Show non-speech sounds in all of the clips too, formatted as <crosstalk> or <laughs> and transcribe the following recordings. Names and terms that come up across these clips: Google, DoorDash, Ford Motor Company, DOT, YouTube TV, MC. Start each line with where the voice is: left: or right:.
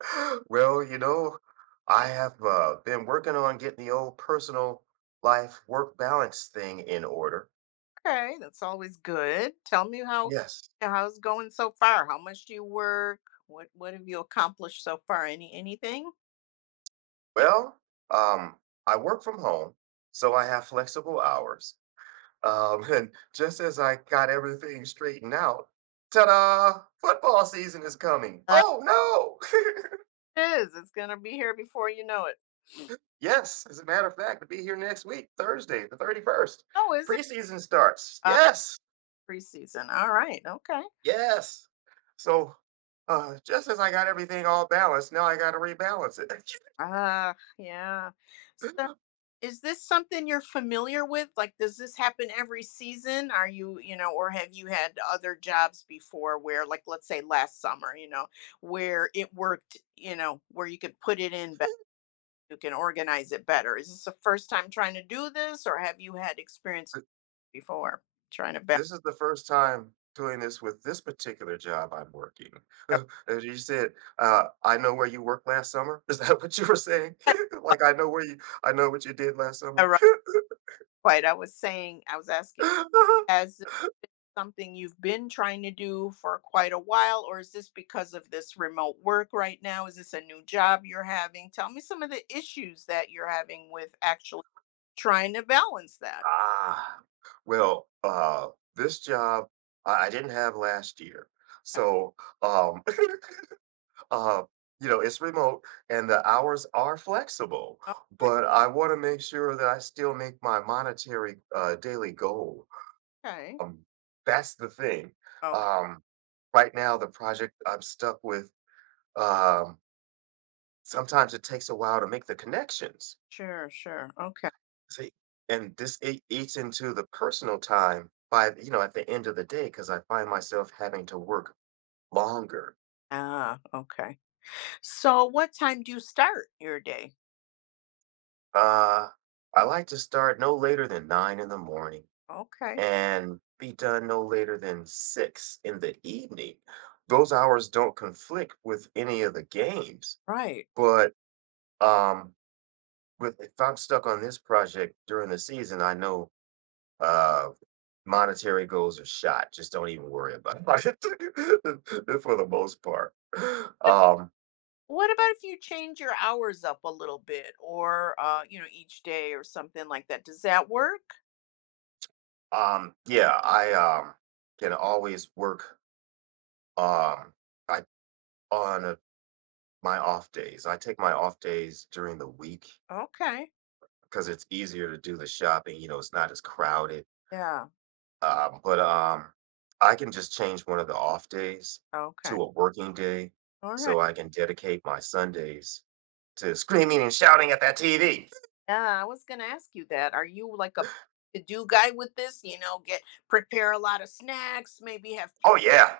right: <gasps> <laughs> Well, you know, I have been working on getting the old personal life work balance thing in order.
left: Okay, that's always good. Tell me how
right: Yes.
left: how's it going so far? How much do you work? What have you accomplished so far? Anything?
right: Well, um, I work from home, so I have flexible hours. <laughs> And just as I got everything straightened out, ta-da! Football season is coming.
left: Uh,
right: Oh no! <laughs>
left: it is. It's gonna be here before you know it.
right: Yes, as a matter of fact, to be here next week, Thursday, the 31st.
left: Oh, is it?
right: Preseason starts.
left: Uh,
right: Yes.
left: preseason. All right. Okay.
right: Yes. So, just as I got everything all balanced, now I got to rebalance it.
left: Ah, yeah. So,
right: <laughs>
left: is this something you're familiar with? Like, does this happen every season? Are you, or have you had other jobs before where, like, let's say last summer, where it worked, where you could put it in you can organize it better. Is this the first time trying to do this, or have you had experience
right: But
left: before trying to balance?
right: this is the first time doing this with this particular job I'm working. <laughs> As you said, I know where you worked last summer. Is that what you were saying? <laughs> like I know where you, I know what you did last summer.
left: All right, quite. I was saying, I was asking,
right: <laughs>
left: has this something you've been trying to do for quite a while, or is this because of this remote work right now? Is this a new job you're having? Tell me some of the issues that you're having with actually trying to balance that.
right: ah, well, uh, this job I didn't have last year,
left: Yeah.
right: so um, <laughs> Uh, you know, it's remote and the hours are flexible,
left: All right.
right: but I want to make sure that I still make my monetary daily goal.
left: Okay.
right: Um, that's the thing.
left: Okay.
right: Um, right now, the project I'm stuck with, um, sometimes it takes a while to make the connections.
left: Sure. Sure. Okay.
right: See, and eats into the personal time by, you know, at the end of the day, because I find myself having to work longer.
left: Ah. Okay. So, what time do you start your day?
right: Uh, I like to start no later than 9 in the morning
left: Okay.
right: and be done no later than 6 in the evening. Those hours don't conflict with any of the games,
left: Right.
right: but, um, with if I'm stuck on this project during the season, I know, uh, monetary goals are shot, just don't even worry about it <laughs> for the most part. Um,
left: What about if you change your hours up a little bit or each day or something like that? Does that work?
right: yeah, I can always work, um, I on, my off days. I take my off days during the week
left: Okay.
right: because it's easier to do the shopping. You know, it's not as crowded.
left: Yeah.
right: But I can just change one of the off days
left: Okay.
right: to a working day,
left: All right.
right: so I can dedicate my Sundays to screaming and shouting at that TV.
left: Yeah, I was gonna ask you that. Are you like a to do guy with this? Get prepare a lot of snacks, maybe have
right: Oh yeah,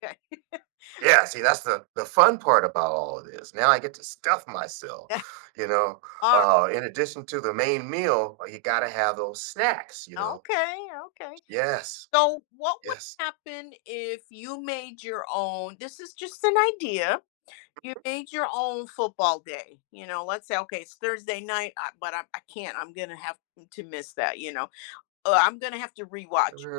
left: pizza. <laughs>
right: yeah. See, that's the fun part about all of this. Now I get to stuff myself. You know,
left: All right.
right: in addition to the main meal, you got to have those snacks. You know.
left: Okay. Okay.
right: Yes.
left: So, what would
right: Yes.
left: happen if you made your own? This is just an idea you made your own football day. Let's say, okay, it's Thursday night, but I can't. I'm going to have to miss that. I'm going to have to rewatch it.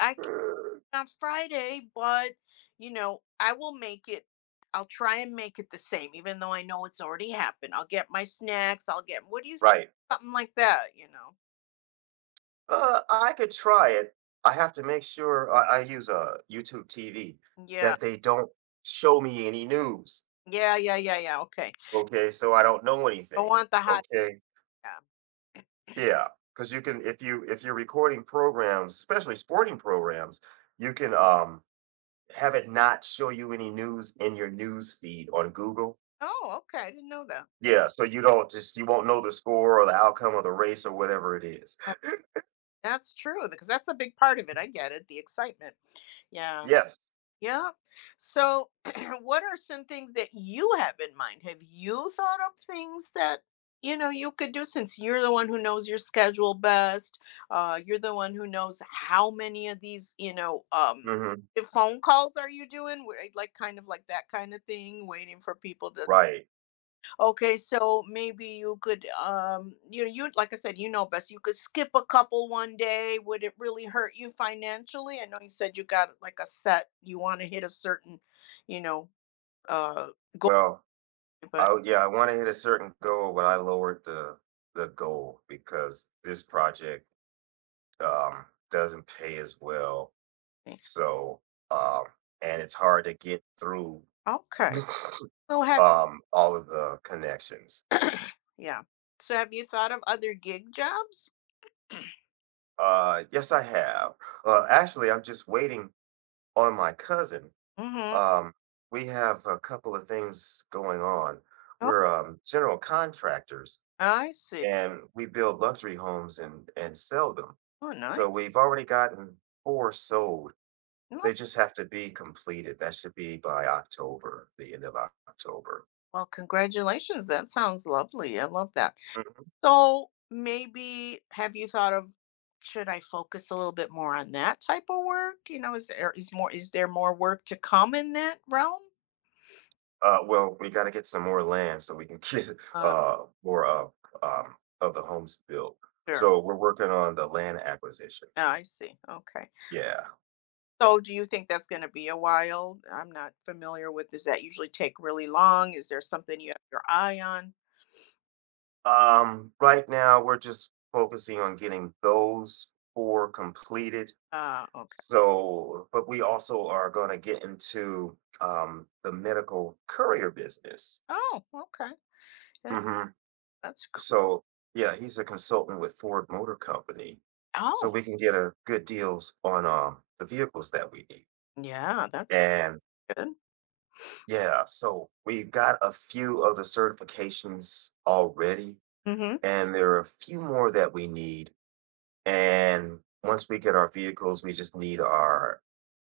left: I can
right: <laughs>
left: on Friday, but, I will make it. I'll try and make it the same, even though I know it's already happened. I'll get my snacks. I'll get, what do you,
right: Right.
left: something like that, you know?
right: I could try it. I have to make sure I use YouTube TV
left: Yeah.
right: that they don't show me any news.
left: Yeah. Yeah. Yeah. Yeah. Okay.
right: Okay, so I don't know
left: I
right: anything.
left: want the hot.
right: Okay,
left: Yeah.
right: yeah, because you can if you're recording programs, especially sporting programs, you can have it not show you any news in your news feed on Google.
left: Oh, okay. I didn't know that.
right: Yeah, so you don't just you won't know the score or the outcome of the race or whatever it is.
left: That- That's true, because that's a big part of it. I get it. The excitement. Yeah.
right: Yes.
left: Yeah. So, <clears throat> what are some things that you have in mind? Have you thought up things that you know you could do since you're the one who knows your schedule best? You're the one who knows how many of these
right: hmm
left: the phone calls are you doing? Where, like kind of like that kind of thing, waiting for people to.
right: Right.
left: Okay, so maybe you could, you like I said, you know best. You could skip a couple one day. Would it really hurt you financially? I know you said you got like a set. You want to hit a certain, you know, uh,
right: Well,
left: but
right: oh, yeah, I wanna hit a certain goal, but I lowered the goal because this project doesn't pay as well, so, um and it's hard to get through,
left: okay.
right: <laughs>
left: So have
right: all of the connections.
left: yeah. So have you thought of other gig jobs? <clears throat>
right: Yes, I have. Actually, I'm just waiting on my cousin.
left: Mm-hmm.
right: Um, we have a couple of things going on.
left: Oh,
right: We're, general contractors,
left: I see.
right: and we build luxury homes and sell them.
left: Oh, nice.
right: So we've already gotten four sold.
left: Oh,
right: They just have to be completed. That should be by October, the end of October.
left: well, congratulations. That sounds lovely. I love that.
right: Mhm.
left: So maybe have you thought of, should I focus a little bit more on that type of work? Is there more work to come in that realm?
right: We got to get some more land so we can <laughs> get
left: Uh,
right: more of the homes built.
left: sure.
right: So we're working on the land acquisition.
left: Yeah, I see. Okay.
right: Yeah.
left: So do you think that's going to be a while? I'm not familiar with. Does that usually take really long? Is there something you have your eye on?
right: Right now, we're just focusing on getting those four completed.
left: Okay.
right: So, but we also are going to get into the medical courier business.
left: Oh, okay. Yeah,
right: hmm
left: that's cool.
right: So, yeah, he's a consultant with Ford Motor Company, so
left: Oh,
right: we can get a good deals on the vehicles that we need.
left: yeah, that's
right: And
left: good.
right: yeah, so we've got a few of the certifications already,
left: Mm-hmm.
right: and there are a few more that we need. And once we get our vehicles, we just need our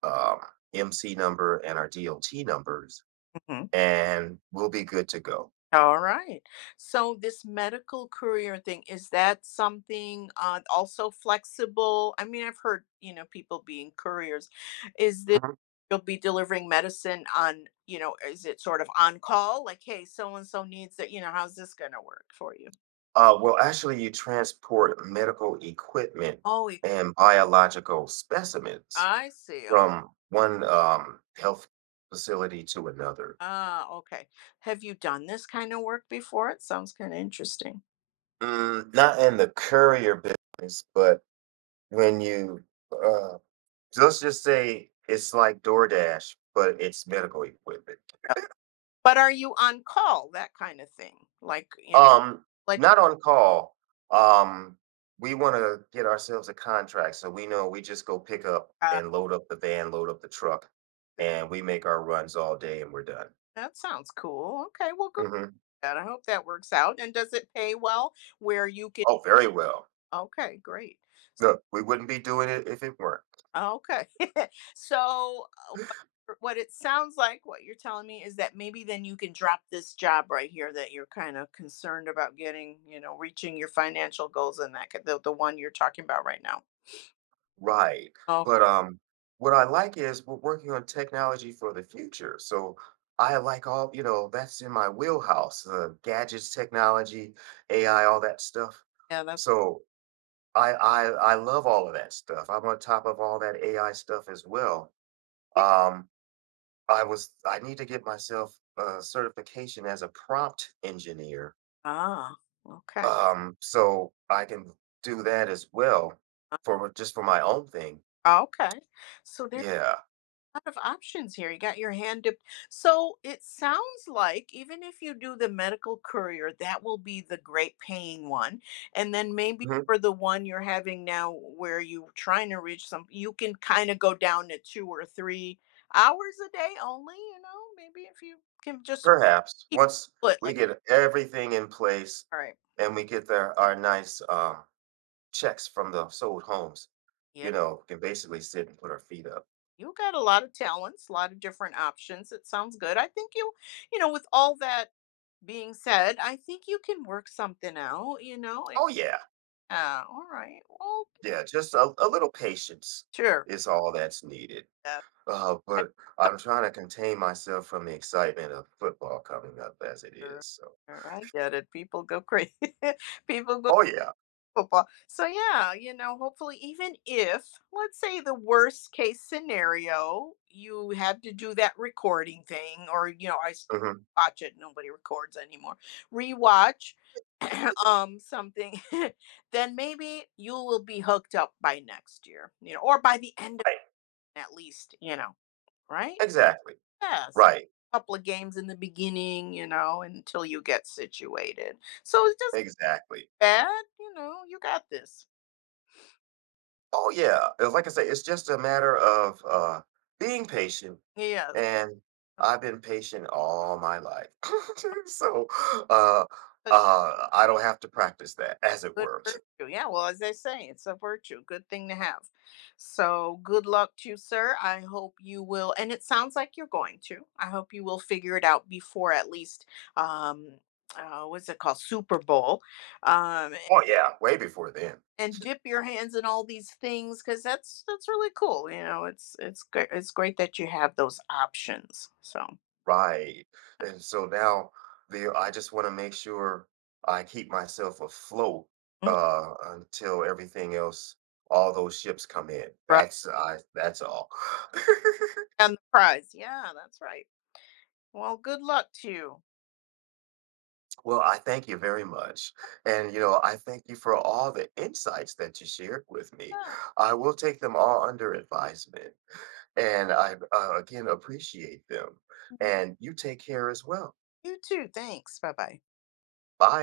right: um, MC number and our DOT numbers
left: Mm-hmm.
right: and we'll be good to go.
left: All right. So this medical career thing, is that something also flexible? I mean, I've heard, people being couriers. Is this
right: Mhm.
left: you'll be delivering medicine on, is it sort of on call? Like, hey, so and so needs it, how's this going to work for you?
right: Actually, you transport medical equipment
left: Oh,
right: and biological specimens
left: I see. Oh,
right: from one health facility to another.
left: ah, okay. Have you done this kind of work before? It sounds kind of interesting.
right: Mm, not in the courier business, but when you uh, let's just say it's like DoorDash, but it's medical equipment.
left: Uh, But are you on call, that kind of thing? Like,
right: Um,
left: let
right: not on call. Um, we wanna get ourselves a contract, so we know we just go pick up
left: like,
right: and load up the van, load up the truck, and we make our runs all day and we're done.
left: That sounds cool. Okay, well, good.
right: Mhm.
left: I hope that works out. And does it pay well where you can?
right: Oh, very well.
left: Okay, great.
right: No, we wouldn't be doing it if it weren't.
left: Okay. <laughs> So, what it sounds like, what you're telling me is that maybe then you can drop this job right here that you're kind of concerned about getting, reaching your financial goals and that, the one you're talking about right now.
right: Right.
left: Oh,
right: But, what I like is we're working on technology for the future, so I like all you know, that's in my wheelhouse, gadgets, technology, AI, all that stuff.
left: yeah,
right: So I I I love all of that stuff. I'm on top of all that AI stuff as well.
left: yeah.
right: Um, I need to get myself a certification as a prompt engineer,
left: Ah, okay.
right: so I can do that as well
left: Uh,
right: for just for my own thing.
left: Okay. So, there.
right: Yeah,
left: Lot of options here. You got your hand dipped. So it sounds like even if you do the medical courier, that will be the great paying one. And then maybe
right: mhm,
left: for the one you're having now where you're trying to reach some, you can kind of go down to 2 or 3 hours a day only, maybe if you can just
right: perhaps
left: keep
right: once
left: it
right: we
left: like,
right: get everything in place
left: all right,
right: and we get our nice checks from the sold homes,
left: yeah.
right: you know, can basically sit and put our feet up.
left: You got a lot of talents, a lot of different options. It sounds good. I think you, you know, with all that being said, I think you can work something out.
right: Oh yeah.
left: Yeah. All right. Well,
right: Yeah, just a little patience
left: sure.
right: is all that's needed.
left: Yeah,
right: Uh,
left: I-
right: but I'm trying to contain myself from the excitement of football coming up as it
left: sure.
right: is. So,
left: Sure, I get it. People go crazy. <laughs> People go
right: oh yeah,
left: football. So yeah, hopefully even if let's say the worst case scenario, you had to do that recording thing or
right: mhm,
left: watch it, nobody records anymore. Rewatch <clears throat> something, <laughs> then maybe you will be hooked up by next year, or by the end of
right: right,
left: it at least, right?
right: exactly,
left: Yes.
right: right,
left: Couple of games in the beginning, until you get situated. So it's just
right: exactly.
left: bad, you got this.
right: Oh yeah, and like I say, it's just a matter of being patient,
left: Yes.
right: and I've been patient all my life, <laughs> so uh,
left: It's a
right: I don't have to practice that, as it
left: good
right: were.
left: virtue. Yeah, well, as they say, it's a virtue, good thing to have. So good luck to you, sir. I hope you will, and it sounds like you're going to. I hope you will figure it out before at least um what's it called? Super Bowl. Um,
right: Oh yeah, way before then.
left: and dip your hands in all these things, because that's really cool. It's great. It's great that you have those options, so.
right: Right. And so now the I just want to make sure I keep myself afloat
left: Mhm.
right: until everything else, all those ships come in.
left: Right,
right: That's all. <laughs>
left: and the prize, yeah, that's right. Well, good luck to you.
right: Well, I thank you very much. And, you know, I thank you for all the insights that you shared with me.
left: Yeah,
right: I will take them all under advisement. And I, again, appreciate them. And you take care as well.
left: you too. Thanks. Bye bye
right: Bye.